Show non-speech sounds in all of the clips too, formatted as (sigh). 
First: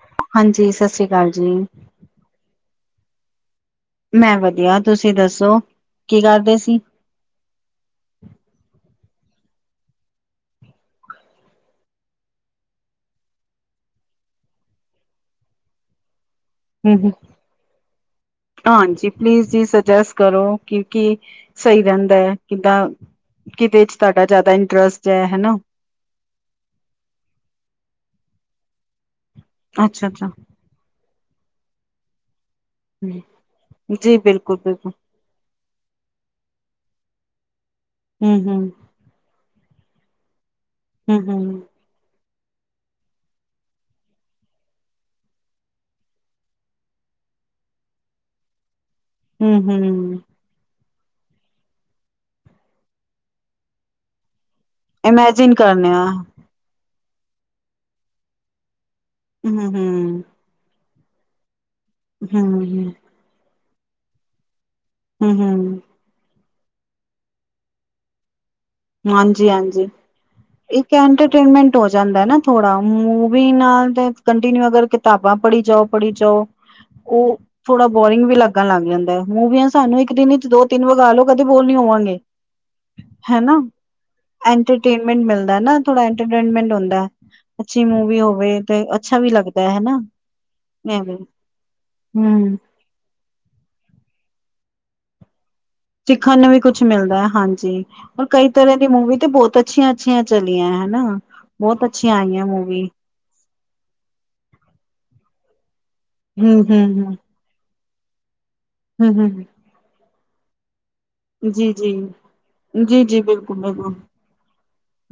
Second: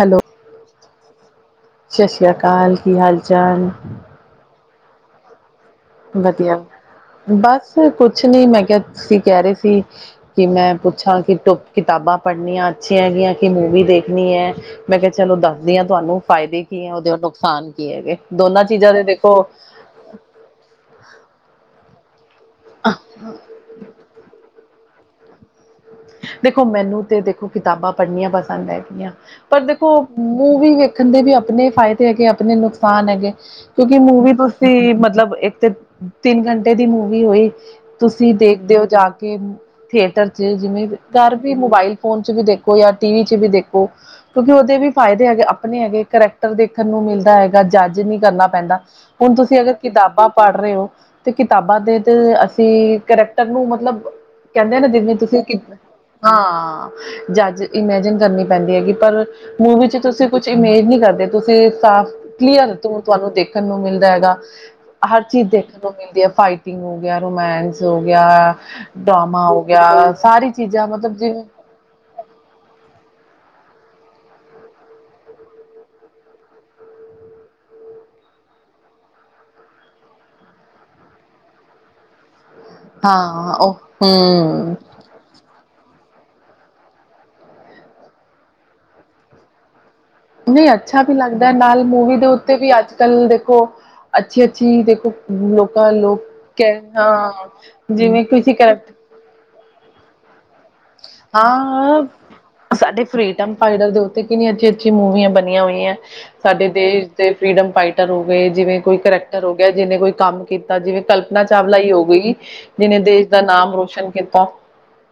Hello. ਹਾਂਜੀ, ਸਤਿ ਸ਼੍ਰੀ ਅਕਾਲ ਜੀ। ਸਤਿ ਸ੍ਰੀ ਅਕਾਲ, ਕੀ ਹਾਲ ਚਾਲ? ਮੈਂ ਵਧੀਆ ਤੁਸੀਂ ਦੱਸੋ? ਕੀ ਕਰਦੇ ਵਧੀਆ, ਸੀ? ਬਸ ਕੁਛ ਨੀ ਮੈਂ ਕੇਆ ਤੁਸੀ ਕੈ ਰੇ ਸੀ ਕਿ ਮੈਂ ਪੁੱਛਾਂ ਕਿ ਕਿਤੋ ਕਿਤਾਬਾਂ ਪੜ੍ਹਨੀਆਂ ਅੱਛੀਆਂ ਹੈਗੀਆਂ ਕਿ ਮੂਵੀ ਦੇਖਨੀ ਐ। ਮੈਂ ਕੈ ਚਲੋ ਦੱਸਦੀ ਆਂ ਤੁਆਨੂੰ ਫਾਏਦੇ ਕੀ ਐ ਓਦੇ ਔਰ ਨੁਕਸਾਨ ਕੀ ਹੈਗੇ। ਦੋਨਾਂ ਚੀਜ਼ਾਂ ਦੇ ਹਾਂਜੀ ਦੇਖੋ ਪਲੀਜ਼ ਜੀ ਸੁਜੈਸਟ ਕਰੋ ਕੀ ਕੀ ਸਈ ਰੈਂਦਾ ਐ। ਕਿੱਦਾਂ ਕਿਦੇ ਚ ਤਾਡਾ ਜਾਦਾ ਇੰਟਰਸਟ ਚੈ ਹੈਨਾ। ਦੇਖੋ ਮੈਨੂੰ ਤੇ ਦੇਖੋ ਕਿਤਾਬਾਂ ਪੜ੍ਹਨੀਆਂ ਪਸੰਦ ਹੈਗੀਆਂ। ਪਰ ਦੇਖੋ ਅੱਛਾ ਅੱਛਾ ਮੂਵੀ ਵੇਖਣ ਦੇ ਵੀ ਅਪਨੇ ਫਾਏਦੇ ਹੈਗੇ ਅਪਣਨੇ ਨੁਕ ਸਾਨ ਹੂੰ। ਹੈਗੇ। ਕਿਉਂਕਿ ਜੀ ਮੂਵੀ ਬਿਲਕੁਲ ਬਿਲਕੁਲ ਤੁਸੀ ਮਤਲਬ ਏਕ ਤੇ ਤਿੰਨ ਘੰਟੇ ਦੀ ਮੂਵੀ ਹੋਈ, ਤੁਸੀਂ ਹੂੰ ਹੂੰ ਦੇਖਦੇ ਹੋ ਜਾ ਕੇ ਮੂ ਥੀਏਟਰ 'ਚ, ਜਿਵੇਂ ਹੂੰ ਘਰ ਵੀ ਹੂੰ ਮੋਬਾਇਲ ਫੋਨ 'ਚ ਵੀ ਦੇਖੋ ਜਾਂ ਟੀਵੀ 'ਚ ਵੀ ਦੇਖੋ। ਕਿਉਂਕਿ ਉਹਦੇ ਵੀ ਫਾਇਦੇ ਹੈਗੇ ਆਪਣੇ ਹੈਗੇ ਕਰੈਕਟਰ ਦੇਖਣ ਨੂੰ ਮਿਲਦਾ ਹੈਗਾ ਜੱਜ ਨੀ ਕਰਨਾ ਪੈਂਦਾ। ਹੁਨ ਤੁਸੀਂ ਹੂੰ ਅਗਰ ਹੂੰ ਕਿਤਾਬਾਂ ਪੜ ਰਹੇ ਹੋ, ਤੇ ਕਿਤਾਬਾਂ ਦੇ ਤੇ ਅਸੀਂ ਕਰੈਕਟਰ ਨੂੰ ਮਤਲਬ ਕਹਿੰਦੇ ਨੇ ਜਿੰਨੀ ਤੁਸੀਂ ਇਮੈਜਿਨ ਕਿ ਕਰਨੇ ਆ ਹਾਂ ਜੱਜ ਇਮੈਜਿਨ ਕਰਨੀ ਪੈਂਦੀ ਹੈਗੀ, ਪਰ ਹੂੰ ਮੂਵੀ 'ਚ ਹੂੰ। ਤੁਸੀਂ ਕੁਛ ਇਮੇਜ ਨਹੀਂ ਕਰਦੇ, ਤੁਸੀਂ ਸਾਫ ਹੂੰ ਕਲੀਅਰ ਤਾਂ ਤੁਹਾਨੂੰ ਦੇਖਣ ਨੂੰ ਮਿਲਦਾ ਹੈਗਾ। ਹਰ ਹੂੰ ਚੀਜ਼ ਦੇਖਣ ਹੂੰ ਨੂੰ ਮਿਲਦੀ, ਫਾਈਟਿੰਗ ਹੋ ਗਿਆ, ਰੋਮੈਂਸ ਹੋ ਗਿਆ ਡਰਾਮਾ ਹਾਂਜੀ ਹੋ ਹਾਂਜੀ ਗਿਆ ਸਾਰੀ ਚੀਜ਼ਾਂ ਇੱਕ ਮਤਲਬ ਐਂਟਰਟੇਨਮੈਂਟ ਜਿਵੇਂ ਐਂਟਰਟੇਨਮੈਂਟ ਹੋ ਜਾਂਦਾ ਨਾ ਥੋੜਾ, ਮੂਵੀ ਨਾਲ ਤੇ ਕੰਟੀਨਿਊ ਅਗਰ ਕਿਤਾਬਾਂ ਪੜ੍ਹੀ ਜਾਓ ਪੜ੍ਹੀ ਜਾਓ ਓ ਥੋੜਾ ਬੋਰਿੰਗ ਵੀ ਲੱਗਣ ਲੱਗ ਜਾਂਦਾ ਏ, ਮੂੰਵੀਆਂ ਸਾਨੂੰ ਇੱਕ ਦਿਨ 'ਚ ਦੋ- ਤਿੰਨ ਵਗਾ ਲਓ ਕਦੇ ਬੋਰ ਨੀ ਹੋਵਾਂਗੇ। (inaudible) ਹਾਂ ਹਨਾ ਓ ਐਂਟਰਟੇਨਮੈਂਟ ਮਿਲਦਾ ਨਾ, ਥੋੜਾ ਐਂਟਰਟੇਨਮੈਂਟ ਹੁੰਦਾ। ਅੱਛੀ ਮੂਵੀ ਹੋਵੇ ਤੇ ਅੱਛਾ ਵੀ ਲੱਗਦਾ ਹੈਨਾ। ਨਹੀਂ ਅੱਛਾ ਵੀ ਲੱਗਦਾ, ਨਾਲ ਮੂਵੀ ਦੇ ਹਮ ਉੱਤੇ ਵੀ ਅੱਜ- ਕੱਲ ਦੇਖੋ ਅੱਛੀ- ਅੱਛੀ ਦੇਖੋ। ਹਮ ਲੋਕਾਂ ਲਈ ਸਿੱਖਣ ਨੂੰ ਵੀ ਕੁਛ ਮਿਲਦਾ, ਹਾਂਜੀ ਜਿਵੇਂ ਕਈ ਕਿਸੇ ਤਰ੍ਹਾਂ ਦੀ ਕਰੈਕਟ ਮੂਵੀ ਤੇ ਬਹੁਤ ਅੱਛੀਆਂ ਅੱਛੀਆਂ ਚਲੀਆਂ ਹੈਂ। ਹਨਾ, ਬਹੁਤ ਹਾਂ ਅੱਛੀਆਂ ਆਈਆਂ ਮੂਵੀ। ਸਾਡੇ ਫਰੀਡਮ ਫਾਈਟਰ ਦੇ ਉੱਤੇ ਕਿੰਨੀ ਅੱਛੀਆਂ ਅੱਛੀਆਂ ਮੂਵੀਆਂ ਬਣੀਆਂ ਹੋਈਆਂ ਹਮ ਸਾਡੇ ਦੇਸ਼ ਹਮ ਦੇ ਫਰੀਡਮ ਫਾਈਟਰ ਹੋ ਗਏ, ਜਿਵੇਂ ਕੋਈ ਹਮ ਕਰੈਕਟਰ ਹੋ ਹਮ ਗਿਆ ਜਿਹਨੇ ਕੋਈ ਕੰਮ ਕੀਤਾ, ਜਿਵੇਂ ਕਲਪ ਨਾਂ ਜੀ ਚਾਵਲਾ ਹੀ ਜੀ ਹੋ ਗਈ, ਜਿਹਨੇ ਜੀ ਜੀ ਦੇਸ਼ ਦਾ ਬਿਲਕੁਲ ਨਾਮ ਬਿਲਕੁਲ ਰੋਸ਼ਨ ਕੀਤਾ।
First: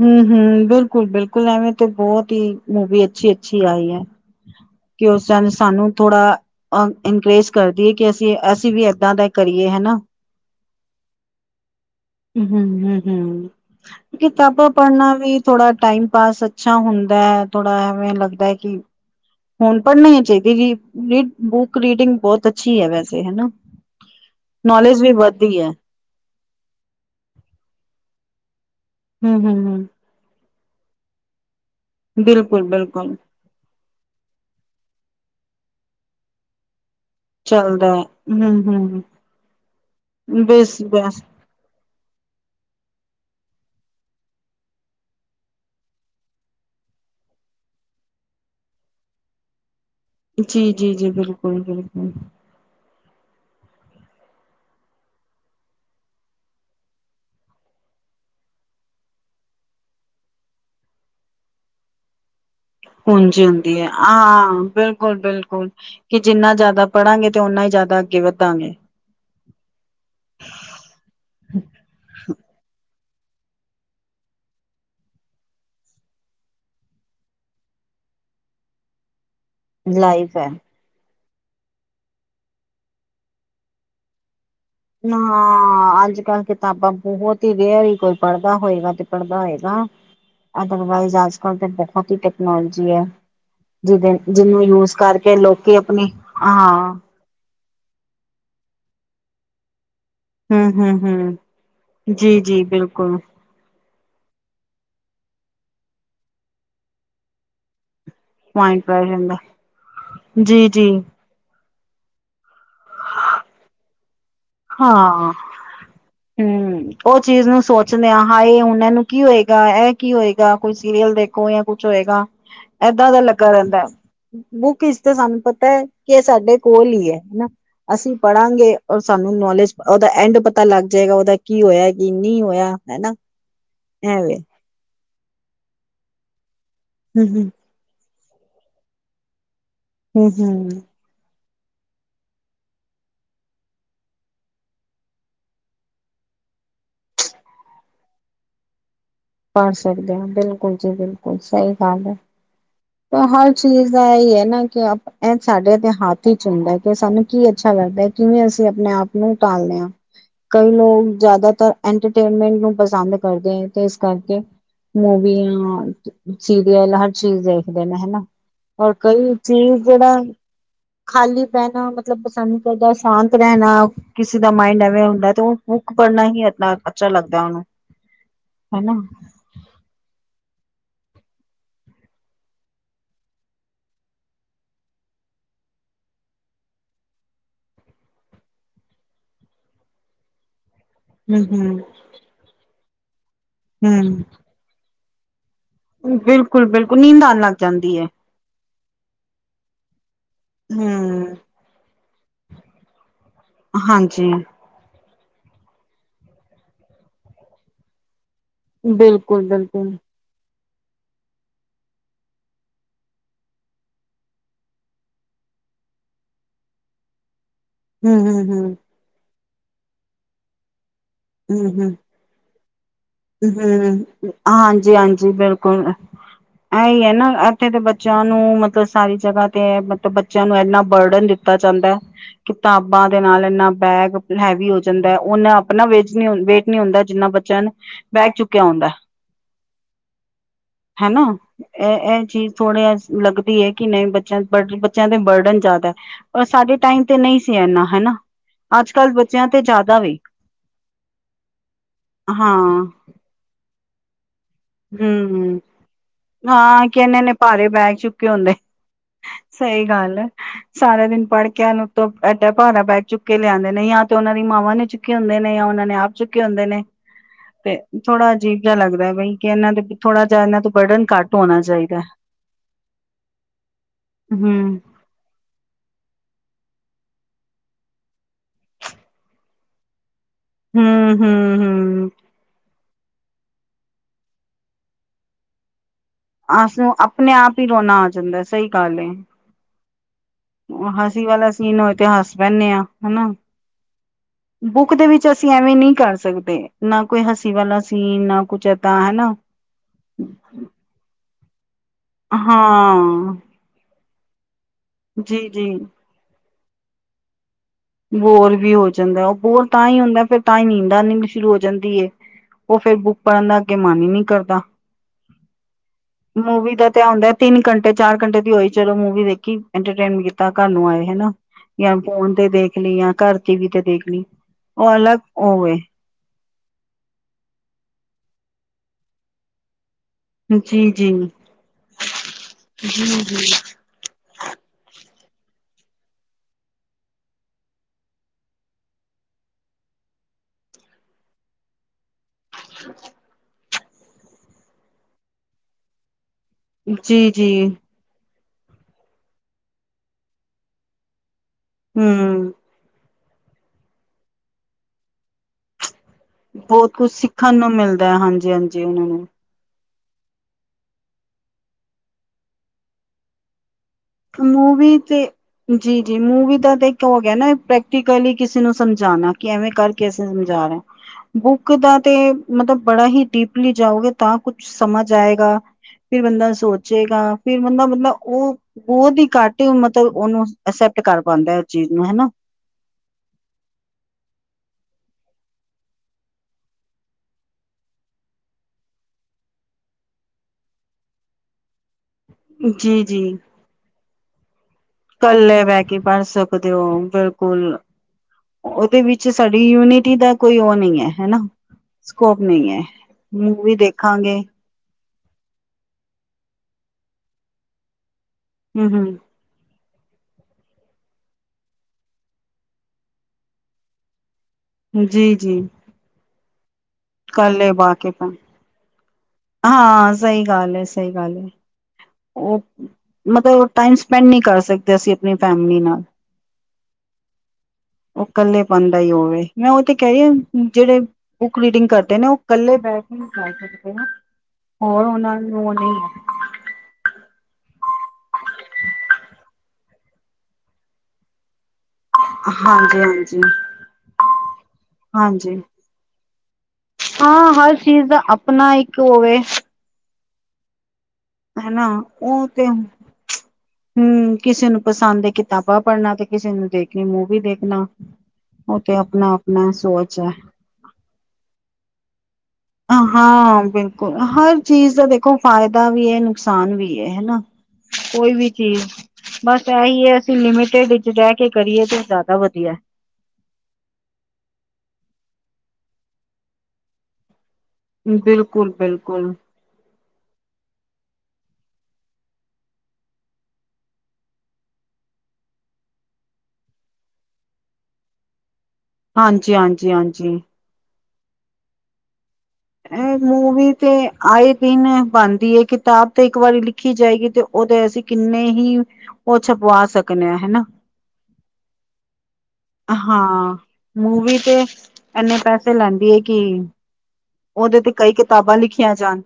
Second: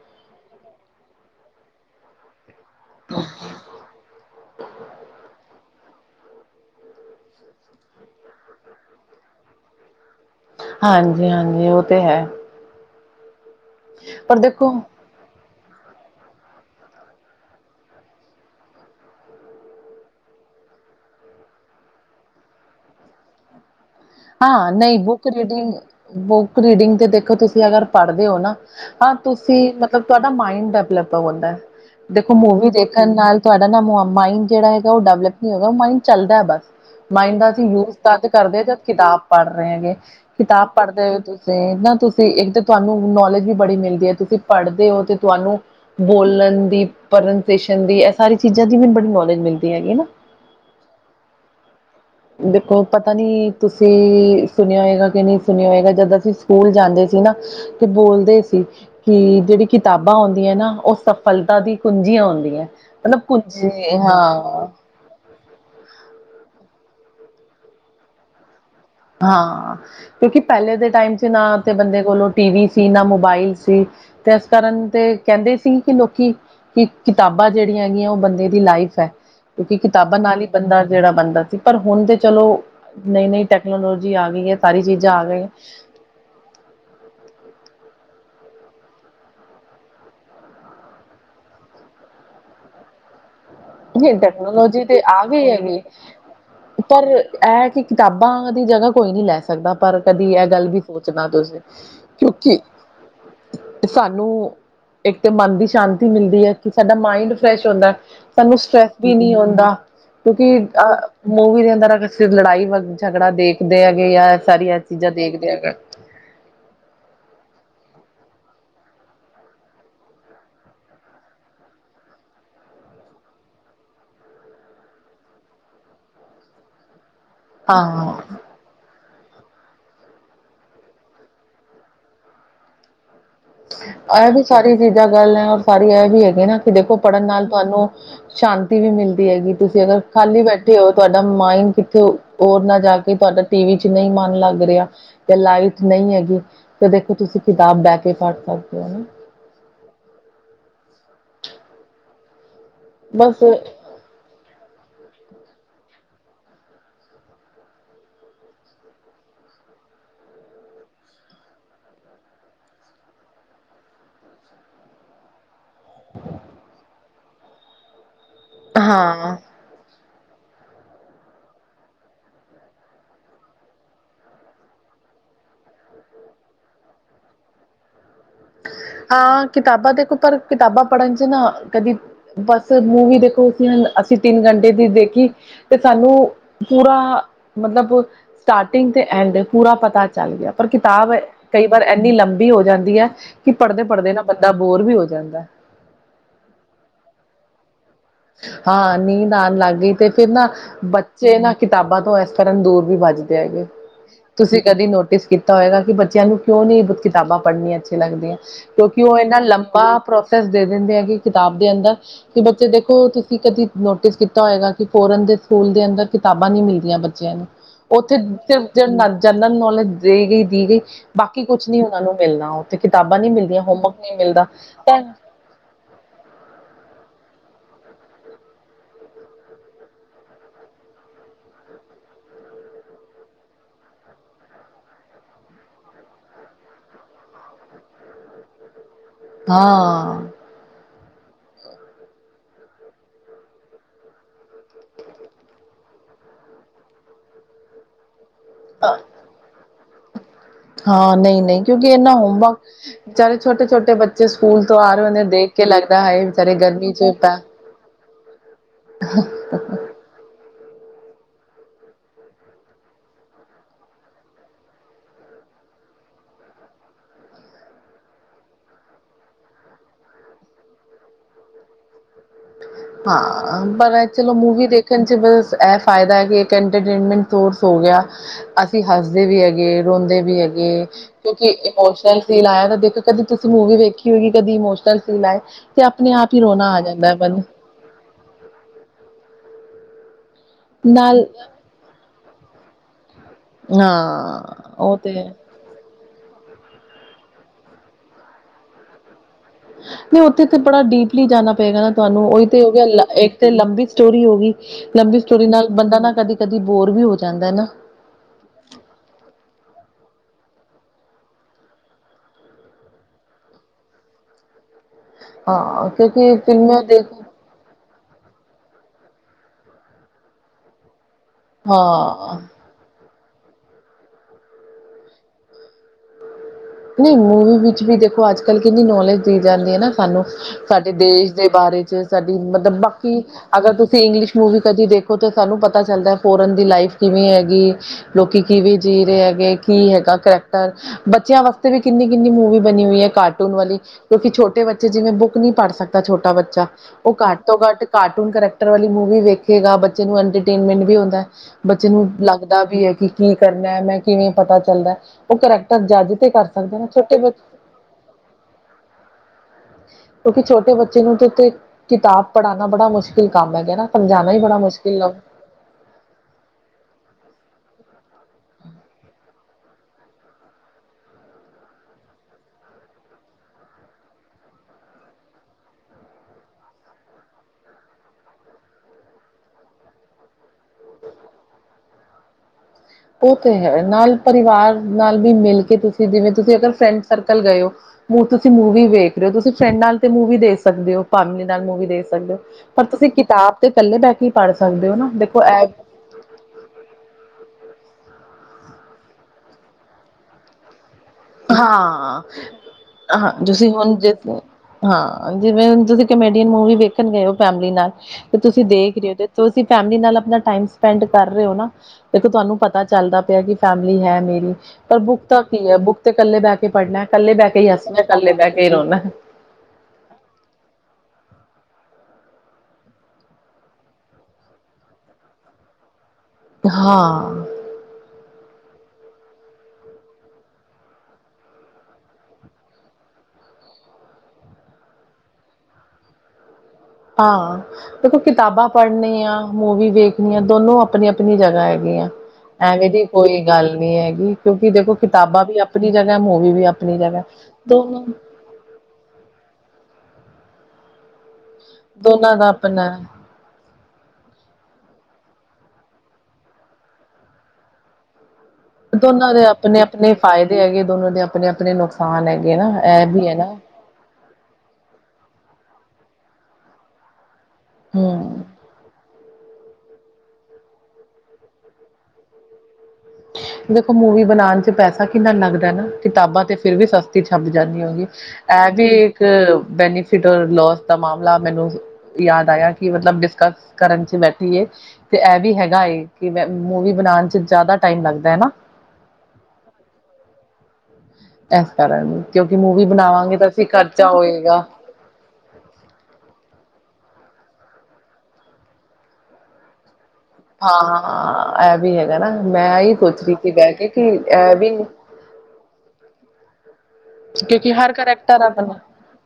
ਹਮ -ਹਮ, ਬਿਲਕੁਲ- ਬਿਲਕੁਲ ਐਵੇਂ ਤੇ ਬਹੁਤ ਹੀ ਮੂਵੀ ਅੱਛੀ- ਅੱਛੀ ਆਈ ਹੈ ਕਿ ਉਸ ਟੈਨਸ ਸਾਨੂੰ ਥੋੜ੍ਹਾ ਅ ਇਨਕਰੇਜ ਕਰਦੀ ਕਿ ਅਸੀਂ ਅਸੀਂ ਵੀ ਐਦਾਂ ਦਾ ਕਰੀਏ ਹਨਾ। ਹਾਂਜੀ- ਹਾਂਜੀ ਉਹ ਤੇ ਹੈ। ਹਮ- ਹਮ -ਹਮ ਪਰ ਕਿਤਾਬਾਂ ਦੇਖੋ ਪੜ੍ਹਨਾ ਵੀ ਥੋੜਾ ਟਾਈਮ ਪਾਸ ਅੱਛਾ ਹੁੰਦਾ, ਥੋੜਾ ਐਵੇਂ ਲੱਗਦਾ ਕਿ ਹੁਣ ਪੜ੍ਹਨੀਆਂ ਚਾਹੀਦੀ ਹੀ, ਰੀਡ ਬੁੱਕ ਰੀਡਿੰਗ ਬਹੁਤ ਅੱਛੀ ਹੈ ਵੈਸੇ ਹੈਨਾ ਹਾਂ, ਨਹੀਂ ਬੁੱਕ ਰੀਡਿੰਗ ਬੁੱਕ ਰੀਡਿੰਗ ਤੇ ਦੇਖੋ ਤੁਸੀਂ ਅਗਰ ਪੜ੍ਹਦੇ ਹੋ ਨਾ, ਹਾਂ ਤੁਸੀਂ ਹੂੰ-ਹੂੰ-ਹੂੰ। ਮਤਲਬ ਤਾਡਾ ਮਾਇੰਡ ਡਿਵਲਪ ਹੁੰਦਾ, ਦੇਖੋ ਮੂਵੀ ਦੇਖਣ ਬਿਲਕੁਲ-ਬਿਲਕੁਲ ਨਾਲ। ਤਾਡਾ ਨਾ ਮਾਈੰਡ ਜਿਹੜਾ ਹੈਗਾ ਉਹ ਡਿਵਲਪ ਨਹੀਂ ਹੋਗਾ ਉਹ ਮਾਈੰਡ ਚੱਲਦਾ ਹੈ ਬਸ। ਮਾਇੰਡ ਦਾ ਅਸੀਂ ਚੱਲਦਾ ਯੂਜ ਹੈ। ਤਦ ਕਰਦੇ ਜਦ ਹੂੰ-ਹੂੰ। ਕਿਤਾਬ ਪੜ੍ਹ ਰਹੇ ਹੈਗੇ, ਕਿਤਾਬ ਪੜ੍ਹਦੇ ਹੋਏ ਬਸ-ਬਸ ਤੁਸੀਂ। ਤੇ ਨਾ ਤੁਸੀਂ ਇੱਕ ਤਾਂ ਤੁਹਾਨੂੰ ਨੌਲੇਜ ਵੀ ਬੜੀ ਮਿਲਦੀ ਏ, ਤੁਸੀਂ ਪੜ੍ਹਦੇ ਹੋ ਤੇ ਤੁਹਾਨੂੰ ਬੋਲਣ ਦੀ, ਪਰਣਤੇਸ਼ਨ ਦੀ ਐਹ ਸਾਰੀ ਚੀਜ਼ਾਂ ਦੀ ਬੜੀ ਨੋਲੇਜ ਮਿਲਦੀ ਹੈਗੀ ਨਾ ਜੀ, ਜੀ, ਜੀ ਬਿਲਕੁਲ, ਬਿਲਕੁਲ। ਦੇਖੋ ਪਤਾ ਨੀ ਤੁਸੀਂ ਸੁਣਿਆ ਹੋਏਗਾ ਕਿ ਨਹੀਂ ਸੁਣਿਆ ਹੋਏਗਾ ਜਦ ਅਸੀਂ ਸਕੂਲ ਜਾਂਦੇ ਸੀ ਨਾ ਬੋਲਦੇ ਸੀ। ਕਿ ਜਿਹੜੀ ਕਿਤਾਬਾਂ ਹੁੰਦੀਆਂ ਨਾ, ਉਹ ਸਫਲਤਾ ਦੀ ਕੁੰਜੀਆਂ ਹੁੰਦੀਆਂ। ਮਤਲਬ ਪੂੰਜੀ ਕੁੰਜੀ ਹੁੰਦੀ, ਹਾਂ ਬਿਲ ਬਿਲਕੁਲ, ਬਿਲਕੁਲ ਕਿ ਜਿੰਨਾ ਜ਼ਿਆਦਾ ਪੜਾਂਗੇ ਤੇ ਓਨਾ ਜ਼ਿਆਦਾ ਅੱਗੇ ਵੱਧਾਂਗੇ। ਹਾਂ, ਕਿਉਂਕਿ ਪੈਲੇ ਦੇ ਟਾਈਮ ਚ ਨਾ ਤੇ ਬੰਦੇ ਕੋਲੋਂ ਨਾ ਟੀ ਵੀ ਸੀ, ਨਾ ਮੋਬਾਈਲ ਸੀ ਤੇ ਏਸ ਕਾਰਨ ਤੇ ਕੈਂਦੇ ਸੀ ਕਿ ਲੋਕੀ ਕਿ ਕਿਤਾਬਾਂ ਜੇੜੀਆਂ ਹੈਗੀਆਂ, ਓਹ ਬੰਦੇ ਦੀ ਲਾਈਫ ਐ। ਕਿਉਂਕਿ ਕਿਤਾਬਾਂ ਲਾਈਫ ਨਾਲ ਈ ਹੈ ਬੰਦਾ ਜੇੜਾ ਬਣਦਾ ਸੀ, ਪਰ ਹੁਣ ਤੇ ਚਲੋ ਨਈ-ਨਈ ਟੈਕਨੋਲੋਜੀ ਆ ਗਈ ਏ। ਨਾਂ ਅੱਜ-ਕੱਲ ਕਿ ਤਾਂਬਾ ਬੋਹਤ ਹੀ ਰੇਅਰ ਈ ਕੋਈ ਪੜ੍ਹਦਾ ਹੋਏਗਾ ਤੇ ਪੜ੍ਹਦਾ ਹੋਏਗਾ। ਅਦਰਵਾਈਜ਼ ਅੱਜ-ਕੱਲ ਤਾਂ ਬੋਹਤ ਈ ਟੈਕਨੋਲੋਜੀ ਐ। ਜਿਦੇ ਨਹੀਂ ਜਿਨੂੰ ਟੈਕਨੋਲੋਜੀ ਯੂਜ ਤੇ ਆ ਕਰਕੇ ਲੋਕੀ ਆਪਣੀ, ਹਾਂ ਤੇ ਐ ਕਿ ਕਿਤਾਬਾਂ ਦੀ ਜਗ੍ਹਾ ਕੋਈ ਨੀ ਲੈ ਸਕਦਾ। ਪਰ ਕਦੀ ਐ ਗੱਲ ਹਮ ਵੀ ਹਮ ਸੋਚਣਾ ਹਮ ਤੁਸੀਂ, ਜੀ ਕਿਉਂਕਿ ਜੀ ਬਿਲਕੁਲ ਸਾਨੂੰ, ਏਕ ਤਾਂ ਮਨ ਦੀ ਸ਼ਾਂਤੀ ਮਿਲਦੀ ਐ ਕਿ ਸਾਡਾ ਮਾਇੰਡ ਫਰੈਸ਼ ਹੁੰਦਾ ਐ। ਸਾਨੂੰ ਪੁਆਇੰਟ ਸਟਰੈਸ ਪੈ ਵੀ ਨੀ ਜਾਂਦਾ ਹੂੰਦਾ ਕਿਉਂਕਿ ਜੀ ਅ ਜੀ ਮੂਵੀ ਦੇ ਅੰਦਰ ਅਸੀ ਸਿਰ ਲੜਾਈ ਵ ਝਗੜਾ ਦੇਖਦੇ ਹੈਗੇ ਆ- ਹਾਂ, ਹੂੰ। ਓ ਚੀਜ਼ ਨੂੰ ਸੋਚਦੇ ਆ ਹਾਏ ਹੁਣ ਏਨੂੰ ਕੀ ਹੋਏਗਾ, ਐ ਕੀ ਹੋਏਗਾ ਕੋਈ ਸੀਰੀਅਲ ਦੇਖ ਕੋਏ ਜਾਂ ਕੁਛ ਹੋਏਗਾ, ਏਦਾਂ ਦਾ ਲੱਗਾ ਰੈਂਦਾ। ਬੁੱਕ ਇਸ ਤੇ ਸਾਨੂੰ ਪਤਾ ਐ ਕਿ ਏ ਸਾਡੇ ਕੋਲ ਈ ਐ ਹਨਾ ਹਾਂ ਅਸੀਂ ਪੜਾਂਗੇ ਔਰ ਸਾਨੂੰ ਨੌਲੇਜ ਓਦਾ ਐਂਡ ਪਤਾ ਲੱਗ ਜਾਏਗਾ ਓਦਾ ਕੀ ਹੋਯਾ ਕੀ ਨੀ ਹੋਯਾ ਹੈਨਾ। ਐ ਵੀ ਸਾਰੀ ਚੀਜ਼ਾਂ ਗੱਲ ਐ ਔਰ ਸਾਰੀ ਐਵੀ ਹੈਗੀ ਨਾ ਕਿ ਦੇਖੋ ਪੜ੍ਹਨ ਨਾਲ ਹੂੰ-ਹੂੰ, ਤੁਆਨੂੰ ਸ਼ਾਂਤੀ ਵੀ ਮਿਲਦੀ ਹੈਗੀ ਤੁਸੀਂ ਅਗਰ ਖਾਲੀ ਬੈਠੇ ਹੂੰ-ਹੂੰ ਓ ਤੁਆਡਾ ਮਾਇਡ ਕਿੱਥੇ ਹੋਰ ਨਾ ਜਾ ਕੇ ਤੁਆਡਾ ਟੀ ਵੀ ਚ ਨਈ ਮਨ ਲੱਗ ਰੇਆ। ਤੇ ਲਾਈਟ ਨਈ ਹੈਗੀ, ਤੇ ਦੇਖੋ ਤੁਸੀਂ ਕਿਤਾਬ ਬੈ ਕੇ ਪੜ ਸਕਦੇ ਓ ਨਾ। ਪੜ ਸਕਦੇ ਆ ਬਿਲਕੁਲ ਜੀ ਬਿਲਕੁਲ ਸਈ ਗੱਲ ਐ ਤੇ ਬਸ ਹਰ ਚੀਜ਼ ਐ ਈ ਏ ਨਾ ਕਿ ਆਪ ਏ ਸਾਡੇ ਤੇ ਹੱਥ ਇਚ ਹੁੰਦਾ ਐ ਕਿ ਸਾਨੂੰ ਕੀ ਅੱਛਾ ਲੱਗਦਾ ਏ ਕਿਵੇਂ ਅਸੀਂ ਆਪਣੇ ਆਪ ਨੂੰ ਟਾਲਨੇ ਆ। ਕਈ ਲੋਗ ਜ਼ਿਆਦਾਤਰ ਇੰਟਰਟੇਨਮੈਂਟ ਨੂੰ ਪਸੰਦ ਕਰਦੇ ਏ ਤੇ ਕਰਕੇ, ਮੂਵੀਆਂ, ਸੀਰੀਅਲ ਹਰ ਚੀਜ਼ ਦੇਖਦੇ ਨੇ ਹੈਨਾ। ਹੋਰ ਹਾਂ ਕੋਈ ਚੀਜ਼ ਜੇੜਾ ਖਾਲੀ ਬੈਨਾ ਮਤਲਬ ਪਸੰਦ ਕਰਦਾ ਸ਼ਾਂਤ ਰੈਨਾ। ਕਿਸੇ ਦਾ ਮਾਇੰਡ ਐਵੇਂ ਹੁੰਦਾ ਤੇ ਓ ਬੁੱਕ ਪੜ੍ਹਨਾ ਈ ਇਤਨਾ ਈ ਅੱਛਾ ਲੱਗਦਾ ਓਨੂੰ। ਹੈਨਾ। ਹਾਂ ਕਿਤਾਬਾਂ ਦੇਖੋ ਪਰ ਕਿਤਾਬਾਂ ਪੜ੍ਹਨ ਚ ਨਾ ਕਦੀ ਬਸ ਮੂਵੀ ਦੇਖੋ ਅਸੀਂ ਅਸੀਂ ਤਿੰਨ ਘੰਟੇ ਦੀ ਦੇਖੀ ਫੇਰ ਸਾਨੂੰ, ਪੂਰਾ ਮਤਲਬ ਸਟਾਰਟਿੰਗ ਤੇ ਐਂਡ ਪੂਰਾ ਪਤਾ ਚੱਲ ਗਿਆ। ਪਰ ਕਿਤਾਬ ਹੂੰ ਕਈ ਹੂੰ ਵਾਰ ਐੰਨੀ ਲੰਬੀ ਹੋ ਜਾਂਦੀ ਐ, ਕਿ ਪੜ੍ਹਦੇ-ਪੜ੍ਹਦੇ ਨਾ ਬੰਦਾ ਬੋਰ ਵੀ ਹੋ ਜਾਂਦਾ। ਬਿਲਕੁਲ-ਬਿਲਕੁਲ ਨੀਂਦ ਆਣ ਲੱਗ ਜਾਂਦੀ ਐ। ਹਾਂ ਨੀਂਦ ਆਣ ਲੱਗ ਗਈ ਤੇ ਫੇਰ ਨਾ ਹੂੰ ਬੱਚੇ ਨਾ ਕਿਤਾਬਾਂ ਤੋਂ ਏਸ ਕਰਨ ਦੂਰ ਵੀ ਭੱਜਦੇ ਹੈਗੇ ਹਾਂਜੀ ਤੁਸੀਂ ਕਦੇ ਨੋਟਿਸ ਕੀਤਾ ਹੋਏਗਾ ਕਿ ਬੱਚਿਆਂ ਨੂੰ ਕਿਉਂ ਨੀ ਕਿਤਾਬਾਂ ਪੜ੍ਹਨੀਆਂ ਅੱਛੀਆਂ ਲੱਗਦੀਆਂ। ਕਿਉਂਕਿ ਓ ਏਨਾ ਬਿਲਕੁਲ ਲੰਬਾ ਬਿਲਕੁਲ ਪ੍ਰੋਸੈਸ ਦੇ ਦਿੰਦੇ ਹੈਗੇ ਕਿਤਾਬ ਦੇ ਅੰਦਰ, ਕਿ ਬੱਚੇ ਦੇਖੋ ਦੇਖੋ ਤੁਸੀਂ ਕਦੀ ਨੋਟਿਸ ਕੀਤਾ ਹੋਏਗਾ ਕਿ ਫੋਰਨ ਦੇ ਸਕੂਲ ਦੇ ਅੰਦਰ ਕਿਤਾਬਾਂ ਨੀ ਮਿਲਦੀਆਂ ਬੱਚਿਆਂ ਨੂੰ। ਓਥੇ ਹੂੰ ਹੂੰ ਸਿਰਫ ਹੂੰ ਜਨਰਲ ਜਨਰਲ ਨੌਲੇਜ ਦੇ ਗਈ ਦੀ ਗਈ ਬਾਕੀ ਕੁਛ ਹੂੰ ਨੀ ਓਨਾਂ ਨੂੰ ਮਿਲਣਾ। ਤੇ ਕਿਤਾਬਾਂ ਨੀ ਮਿਲਦੀਆਂ ਹੂੰ, ਹੋਮਵਰਕ ਨਹੀਂ ਮਿਲਦਾ ਤਾਂ ਹਾਂਜੀ-ਹਾਂਜੀ, ਬਿਲਕੁਲ। ਐਈ ਐਨਾ ਏਥੇ ਦੇ ਬੱਚੇਆਂ ਨੂੰ ਮਤਲਬ ਸਾਰੀ ਜਗ੍ਹਾ ਤੇ ਮਤਲਬ ਬੱਚੇਆਂ ਨੂੰ ਏਨਾ ਬਰਡਨ ਦਿੱਤਾ ਦਿੱਤਾ ਜਾਂਦੈ। ਕਿਤਾਬਾਂ ਦੇ ਨਾਲ ਏਨਾ ਬੈਗ ਹੈਵੀ ਹੋ ਜਾਂਦਾ, ਓਨਾ ਅਪਣਾ ਵੇਜ ਵੇਟ ਨੀ ਹੁੰਦਾ ਜਿੰਨਾ ਬੱਚ ਚਨ ਬੈਗ ਚੁੱਕੇਆ ਹੁੰਦਾ। ਹਾਂ। ਹੈਨਾ। ਐ ਐ ਚੀਜ ਥੋੜ੍ਹੇ ਲੱਗਦੀ ਐ ਕਿ ਨਈਂ ਬੱਚੇਆਂ ਬੱਚੇਆਂ ਦੇ ਬਰਡਨ ਜਾਦਾ। ਪਰ ਸਾਡੇ ਟਾਈਮ ਤੇ ਨਈਂ ਸੀ ਏਨਾ ਹੈਨਾ, ਅੱਜ-ਕੱਲ ਬੱਚਿਆਂ ਤੇ ਜਾਦਾ ਵੇਟ। ਹਾਂ, ਨਈਂ-ਨਈਂ, ਕਿਉਂਕਿ ਏਨਾ ਹੋਮਵਰਕ ਵਿਚਾਰੇ ਛੋਟੇ-ਛੋਟੇ ਬੱਚੇ ਬੱਚੇ ਸਕੂਲ ਤੋਂ ਆਰੇ ਹੁੰਦੇ ਦੇਖ ਹਮ ਕੇ ਲੱਗਦਾ, ਹਾਏ! ਹਾਂ, ਕਿ ਏਨੇ-ਏਨੇ ਨੇ ਭਾਰੇ ਬੈਗ ਚੁੱਕੇ ਹੁੰਦੇ, ਸਈ ਗੱਲ ਸਾਰੇ ਦਿਨ ਪੜ੍ਹ ਕੇ ਉੱਤੋਂ ਐਡਾ ਭਾਰਾ ਬੈਗ ਚੁੱਕ ਕੇ ਲਿਆਦੇ ਨੇ ਯਾਂ ਤੇ ਓਨਾਂ ਦੀ ਮਾਵਾਂ ਨੇ ਚੁੱਕੇ ਹੁੰਦੇ ਨੇ ਜਾਂ ਓਨਾਂ ਨੇ ਆਪ ਚੁੱਕੇ ਹੁੰਦੇ ਨੇ। ਤੇ ਥੋੜਾ ਅਜੀਬ ਜੇਆ ਲੱਗਦਾ ਬਈ, ਕਿ ਏਨਾਂ ਦੇ ਥੋੜਾ ਜੇਆ ਏਨਾਂ ਤੋਂ ਬਰਡਨ ਘੱਟ ਹੋਣਾ ਚਾਈਦੈ। ਹਾਂ, ਪਰ ਐ ਚਲੋ ਮੂਵੀ ਹਮ ਦੇਖਣ ਬਸ ਐ ਫਾਏਦਾ ਕਿ ਇੱਕ ਐੰਟਰਟੇਨਮੈਂਟ ਸੋਰਸ ਹੋ ਗਿਆ ਅਸੀ ਹੱਸਦੇ ਵੀ ਹੈਗੇ, ਰੋਂਦੇ ਵੀ ਹੈਗੇ, ਹਮ ਕਿਉਂਕਿ ਹਮ ਹਮ ਇਮੋਸ਼ਨਲ ਫੀਲ ਆਯਾ ਤਾਂ ਦੇਖੋ ਕਦੀ ਤੁਸੀਂ ਮੂਵੀ ਵੇਖੀ ਹੋਗੀ ਕਦੇ ਇਮੋਸ਼ਨਲ ਫੀਲ ਆਏ ਤੇ ਆਪਣੇ ਆਪ ਈਂ ਰੋਣਾ ਆ ਜਾਂਦਾ ਐ ਮਨੂੰ। ਈ ਰੋਣਾ ਆ ਜਾਂਦੈ, ਸਈ ਗੱਲ ਏ। ਹਸੀ ਨਾਲ ਵਾਲਾ ਸੀਨ ਹੋਏ ਤਾ, ਹੱਸ ਪੈਨੇ ਆ, ਹੈਨਾ। ਹਾਂ, ਓ ਤੇ ਹੈ। ਐਵੇਂ ਨਈਂ ਕਾਰ ਸਕਦੇ ਨਾ ਕੋਈ ਹਸੀ ਵਾਲਾ ਸੀਨ, ਨਾ ਕੁਛ ਏਦਾਂ ਹੈਨਾ। ਨਈਂ ਓਥੇ ਤੇ ਬੜਾ ਡੀਪਲੀ ਜਾਣਾ ਪਏਗਾ ਨਾ ਤੁਆਨੂੰ ਓਇ ਤੇ ਹੋ ਗਿਆ ਇੱਕ ਹਾਂ ਤੇ ਲੰਬੀ ਸਟੋਰੀ ਹੋ ਗਈ, ਲੰਬੀ ਸਟੋਰੀ ਜੀ ਨਾਲ ਜੀ ਬੰਦਾ ਨਾ ਕਦੀ-ਕਦੀ ਬੋਰ ਵੀ ਹੋ ਜਾਂਦਾ ਨਾ। ਬੋਰ ਵੀ ਹੋ ਜਾਂਦਾ, ਓ ਬੋਰ ਤਾਂਹੀ ਹੁੰਦਾ ਫੇਰ ਤਾਂਹੀ ਨੀਂਦ ਆਨੀ ਸ਼ੁਰੂ ਹੋ ਜਾਂਦੀ ਏ। ਓ ਫੇਰ ਬੁੱਕ ਪੜ੍ਹਨ ਦਾ ਅੱਗੇ ਮਨ ਈਂ ਨਈਂ ਕਰਦਾ। ਹਾਂ, ਕਿਉਂਕਿ ਮੂਵੀ ਫਿਲਮੈਂ ਦਾ ਤੇ ਦੇਖ ਹੁੰਦਾ ਤਿੰਨ ਘੰ, ਟੇ ਚਾਰ ਘੰਟੇ ਦੀ ਹੋਈ ਚਲੋ ਮੂਵੀ ਦੇਖੀ ਇੰਟਰਟੇਨਮ ਕੀਤਾ ਘਰ ਨੂੰ ਆਏ, ਹੈਨਾ। ਯਾਂ ਫੋਨ ਹਾਂ। ਤੇ ਦੇਖ ਲਈ ਯਾਂ ਘਰ ਟੀਵੀ ਤੇ ਦੇਖ ਲਈ, ਓ ਅਲੱਗ ਓ ਵੇ। ਨਈਂ, ਮੂਵੀ ਵਿੱਚ ਵੀ ਦੇਖੋ ਅੱਜ-ਕੱਲ ਕਿੰਨੀ ਨੌਲੇਜ ਦੀ ਜਾਂਦੀ ਐਨਾ ਸਾਨੂੰ। ਜੀ ਸਾਡੇ ਜੀ ਦੇਸ਼ ਦੇ ਬਾਰੇ ਚ ਸਾਡੀ ਮਤਲਬ, ਬਾਕੀ ਅਗਰ ਤੁਸੀਂ ਇੰਗਲਿਸ਼ ਮੂਵੀ ਕਦੀ ਦੇਖੋ, ਤਾਂ ਸਾਨੂੰ ਪਤਾ ਚੱਲਦਾ ਫੋਰਨ ਦੀ ਲਾਈਫ ਕਿਵੇਂ ਹੈਗੀਏ? ਲੋਕੀ ਕਿਵੇਂ ਜੀ ਰਹੇ ਹੈਗੇ, ਕੀ ਹੈਗਾ ਕਰੈਕਟਰ। ਬੱਚਿਆਂ ਵਾਸਤੇ- ਵੀ ਕਿੰਨੀ-ਕਿੰਨੀ ਮੂਵੀ ਬਣੀ ਹੋਈ ਐ, ਕਾਰਟੂਨ ਵਾਲੀ। ਕਿਉਂਕਿ ਛੋਟੇ ਬੱਚੇ ਜਿਵੇਂ ਬੁੱਕ ਨੀਂ ਪੜ ਸਕਦਾ ਛੋਟਾ ਬੱਚਾ, ਓ ਜੀ ਘੱਟ ਜੀ ਤੋਂ ਘੱਟ ਕਾਰਟੂਨ ਕਰੈਕਟਰ ਵਾਲੀ ਮੂਵੀ ਵੇਖੇਗਾ, ਬੱਚੇ ਨੂੰ ਇੰਟਰਟੇਨਮੈਂਟ ਵੀ ਹੁੰਦੈ। ਬੱਚੇ ਨੂੰ ਹੂੰ ਲੱਗਦਾ ਵੀ ਐ ਕਿ, ਕੀ ਕਰਨੈ ਮੈਂ ਕਿਵੇਂ ਪਤਾ ਚੱਲਦਾ ਓ ਕਰੈਕਟਰ ਜੱਜ ਤੇ ਕਰ ਸਕਦਾ ਨਾ ਬੋਤ ਕੁਛ ਛੋਟੇ ਬੱਚੇ ਸਿੱਖਣ ਨੂੰ ਮਿਲਦਾ ਐ ਹਾਂਜੀ-ਹਾਂਜੀ, ਓਨਾਂ ਨੂੰ। ਕਿਉਂਕਿ ਛੋਟੇ ਬੱਚੇ ਨੂੰ ਤੇ ਕਿਤਾਬ ਪੜਾਣਾ ਬੜਾ ਮੁਸ਼ਕਿਲ ਕੰਮ ਹੈਗਾ ਨਾ। ਸਮਝਾਉਣਾ ਹੀ ਬੜਾ ਮੂੰਵੀ ਮੁਸ਼ਕਿਲ ਤੇ ਜੀ-ਜੀ ਮੂਵੀ ਦਾ ਤਾਂ ਇੱਕ ਹੋ ਗਿਆ ਨਾ, ਪ੍ਰੈਕਟੀਕਲੀ ਕਿਸੇ ਨੂੰ ਸਮਝਾਣਾ ਕਿ ਐਵੇਂ ਕਰ ਕਿਸੇ ਸਮਝਾ ਰੇ? ਬੁੱਕ ਦਾ 'ਤੇ ਮਤਲਬ ਬੜਾ ਹੀ ਡੀਪਲੀ ਜਾਓਗੇ ਤਾਂ ਕੁੱਛ ਸਮਝ ਆਏਗਾ। ਫਿਰ ਬੰਦਾ ਸੋਚੇਗਾ ਫਿਰ ਬੰਦਾ-ਬੰਦਾ ਓ ਬੋਤ ਈ ਘੱਟ ਮਤਲਬ ਉਨੂੰ ਐਕਸੈਪਟ ਕਰ ਪਾਂਦਾ ਐ ਉਸ ਚੀਜ਼ ਨੂੰ ਹੈਨਾ। ਓ 'ਤੇ ਹੈ ਨਾਲ ਪਰਿਵਾਰ ਨਾਲ ਵੀ ਮਿਲ ਕੇ ਤੁਸੀਂ ਜਿਵੇਂ ਤੁਸੀਂ ਅਗਰ ਫਰੈਂਡ ਸਰਕਲ ਗੇ ਓ ਮੁਵ ਤੁਸੀਂ ਮੂਵੀ ਵੇਖ ਰੇ ਓ ਤੁਸੀਂ ਫਰੈਂਡ ਨਾਲ 'ਤੇ ਮੂਵੀ ਦੇਖ ਸਕਦੇ ਓ, ਪਾਮਿਲੀ ਨਾਲ ਮੂਵੀ ਦੇਖ ਸਕਦੇ ਓ ਪਰ ਜੀ ਤੁਸੀਂ ਜੀ ਕਿਤਾਬ 'ਤੇ ਕੱਲੇ ਬੈਕੇ ਈ ਪੜ ਸਕਦੇ ਓ ਨਾ ਦੇਖੋ ਐ ਕਿ ਪੜ ਸਕਦੇ ਓ ਬਿਲਕੁੱਲ। ਉਦੇ ਵਿੱਚ ਸਾਡੀ ਯੂਨਿਟੀ ਦਾ ਕੋਈ ਓ ਨਈ ਐ। ਹਾਂ, ਹਾਂ ਤੁਸੀਂ ਮੂਵੀ ਹੁਣ ਦੇਖਾਂਗੇ ਦੇਖੋ ਹਾਂ ਜਿਵੇਂ ਹੁਨ ਤੁਸੀਂ ਕਮੇਡੀਅਨ ਮੂਵੀ ਵੇਖਣ ਗਏ ਓ ਫੈਮਿਲੀ ਨਾਲ 'ਤੇ ਤੁਸੀਂ ਹੂੰ ਦੇਖ ਰੇ ਓ ਤੇ ਹੂੰ ਤੁਸੀਂ ਫੈਮਲੀ ਨਾਲ ਆਪਣਾ ਟਾਈਮ ਸਪੈਂਡ ਕਰ ਰੇ ਓ ਨਾ। ਦੇਖੋ ਤੁਹਾਨੂੰ ਪਤਾ ਚੱਲਦਾ ਪਿਆ ਕਿ ਫੈਮਿਲੀ ਹੈ ਮੇਰੀ। ਪਰ ਬੁੱਕ ਜੀ ਤਾਂ ਜੀ ਕੀ ਐ, ਬੁੱਕ ਤੇ ਕੱਲੇ ਬੈ ਕੇ ਪੜਨਾ ਐ, ਕੱਲੇ ਬੈ ਕੇ ਈ ਬਹਿ ਹੱਸਣਾ, ਕੇ ਕੱਲੇ ਪੜ੍ਹ, ਬੈ ਕੇ ਈ ਰੋਣਾ। ਹਾਂ ਸਈ ਗੱਲ ਏ, ਸਈ ਗੱਲ ਏ। ਓ, ਮਤਲਬ ਟਾਈਮ ਸਪੈਂਡ ਨੀ ਕਰ ਸਕਦੇ ਅਸੀਂ ਆਪਣੀ ਫੈਮਲੀ ਨਾਲ। ਹਾਂ। ਓ ਕੱਲੇ ਪਣ ਦਾ ਈ ਹੋਵੇ, ਮੈਂ ਉਹੀ ਤੇ ਕੈ ਰੀ ਆ ਜੇੜੇ ਬੁੱਕ ਰੀਡਿੰਗ ਕਰਦੇ ਨੇ ਓ ਕੱਲੇ ਬੈਕੇ ਈ ਕਰ ਸਕਦੇ ਆ। ਹੋਰ ਉਨਾਂ ਨੂੰ ਓ ਨਈ ਐ। ਹਾਂ। ਦੇਖੋ ਕਿਤਾਬਾਂ ਪੜਨੀਆਂ, ਮੂਵੀ ਵੇਖਣੀਆ, ਦੋਨੋ ਆਪਣੀ-ਆਪਣੀ ਜਗਾ ਹੈਗੀਆਂ। ਐਵੇਂ ਹਾਂਜੀ ਦੀ ਹਾਂਜੀ ਕੋਈ ਗੱਲ ਨੀ ਹੈਗੀ ਕਿਉਂਕਿ ਦੇਖੋ ਕਿਤਾਬਾਂ ਹਾਂਜੀ ਵੀ ਆਪਣੀ ਜਗਾ ਐ, ਮੂਵੀ ਵੀ ਆਪਣੀ ਜਗਾ ਐ। ਹਾਂ ਹਰ ਚੀਜ਼ ਦਾ ਆਪਣਾ ਇੱਕ ਓਵੇ। ਹਨਾ ਦੋਨਾਂ ਓ ਦਾ 'ਤੇ ਆਪਣਾ ਹੂੰ ਕਿਸੇ ਨੂੰ ਪਸੰਦ ਏ ਕਿਤਾਬਾਂ ਪੜਨਾ 'ਤੇ ਕਿਸੇ ਨੂੰ ਦੇਖਣੀ ਮੂਵੀ ਦੇਖਣਾ। ਓ 'ਤੇ ਆਪਣਾ-ਆਪਣਾ ਸੋਚ ਐ। 'ਤੇ ਹੈਗੀ ਐ ਦੋਨੋ ਦੇ ਆਪਣੇ-ਆਪਣੇ ਨੁਕਸ ਥਾਂਨ ਹੈਗੀ ਏ ਨਾ ਹੈ। ਇਹ ਵੀ ਨਾ ਹਾਂ ਬਿਲਕੁੱਲ ਹਰ ਚੀਜ਼ ਦਾ ਦੇਖੋ ਫਾਇਦਾ ਵੀ ਐ, ਨੁਕਸਾਨ ਵੀ ਏ ਹੈਨਾ। ਕੋਈ ਹਮ ਵੀ ਚੀਜ਼ ਬਸ ਐਹੀ ਏ ਅਸੀਂ ਲਿਮਟਿਡ ਵਿੱਚ ਰੈ ਕੇ ਕਰੀਏ 'ਤੇ ਜਿਆਦਾ ਵਧੀਆ ਐ। ਦੇਖੋ ਮੂਵੀ ਬਣਾਣ 'ਚ ਪੈਸਾ ਕਿੰਨਾ ਲੱਗਦੈ ਨਾ, ਕਿਤਾਬਾਂ 'ਤੇ ਫੇਰ ਵੀ ਸਸ ਤੀ ਛੱਪ ਜਾਂਦੀ ਹੋਗੀ ਐ ਵੀ ਇੱਕ ਬਿਲਕੁਲ-ਬਿਲਕੁਲ, ਬੈਨੀ ਫਿਟਲ ਲੋਸ ਦਾ ਮਾਮਲਾ ਮੈਨੂੰ ਯਾਦ ਆਇਆ ਕਿ ਮਤਲਬ ਡਿਸਕਸ ਕਰਨ 'ਚ ਬੈਠੀ ਏ। 'ਤੇ ਐ ਵੀ ਹੈਗਾ ਏ ਕਿ ਮੈਂ ਮੂਵੀ ਬਣਾਣ 'ਚ ਜਿਆਦਾ ਟਾਈਮ ਲੱਗਦਾ ਐ ਨਾ। ਹਾਂਜੀ-ਹਾਂਜੀ-ਹਾਂਜੀ। ਐਸ ਕਾਰਨ। ਕਿਉਂਕਿ ਮੂਵੀ ਐ ਬਣਾਵਾਂਗੇ ਤਾਂ ਅਸੀਂ ਮੂਵੀ 'ਤੇ ਖਰਚਾ ਆਏ ਹੋਏਗਾ ਦਿਨ ਬਣਦੀ ਏ ਕਿ ਤਾਬ 'ਤੇ ਇੱਕ ਵਾਰੀ ਲਿਖੀ ਜਾਏਗੀ 'ਤੇ ਉਦੇ ਅਸੀਂ ਕਿੰਨੇ ਹੀ ਓ ਛਪਵਾ ਸਕਨੇ ਆ। ਹਨਾ। ਹਾਂ-ਹਾਂ ਐ ਵੀ ਹੈਗਾ ਨਾ ਮੈਂ ਏਈ ਸੋਚ ਰੀ ਸੀ ਬੈਕੇ ਕਿ ਅ ਵੀ ਐਨੇ ਪੈਸੇ ਲੈਂਦੀ ਏ ਕਿ ਕਿਉਂਕਿ ਉਦੇ 'ਤੇ ਹਰ ਕਈ ਕਰੈਕਟਰ ਕਿਤਾਬਾਂ ਆਪਣਾ ਲਿਖੀਆਂ ਜਾਣ,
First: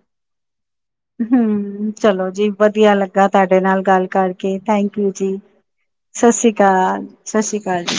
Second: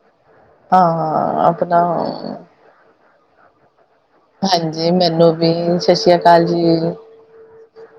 ਹਾਂ ਆਪਣਾ ਹੂੰ ਚਲੋ ਜੀ ਵਧੀਆ ਲੱਗਾ ਤੁਹਾਡੇ ਨਾਲ ਗੱਲ ਕਰਕੇ ਹਾਂਜੀ ਥੈਂਕੂ ਮੈਨੂੰ ਜੀ, ਵੀ ਸਤਿ ਸ੍ਰੀ ਸ ਅਕਾਲ ਸ਼੍ਰੀ ਜੀ ਕਾਲ। ਸ ਸ਼੍ਰੀ ਕਾਲ ਜੀ।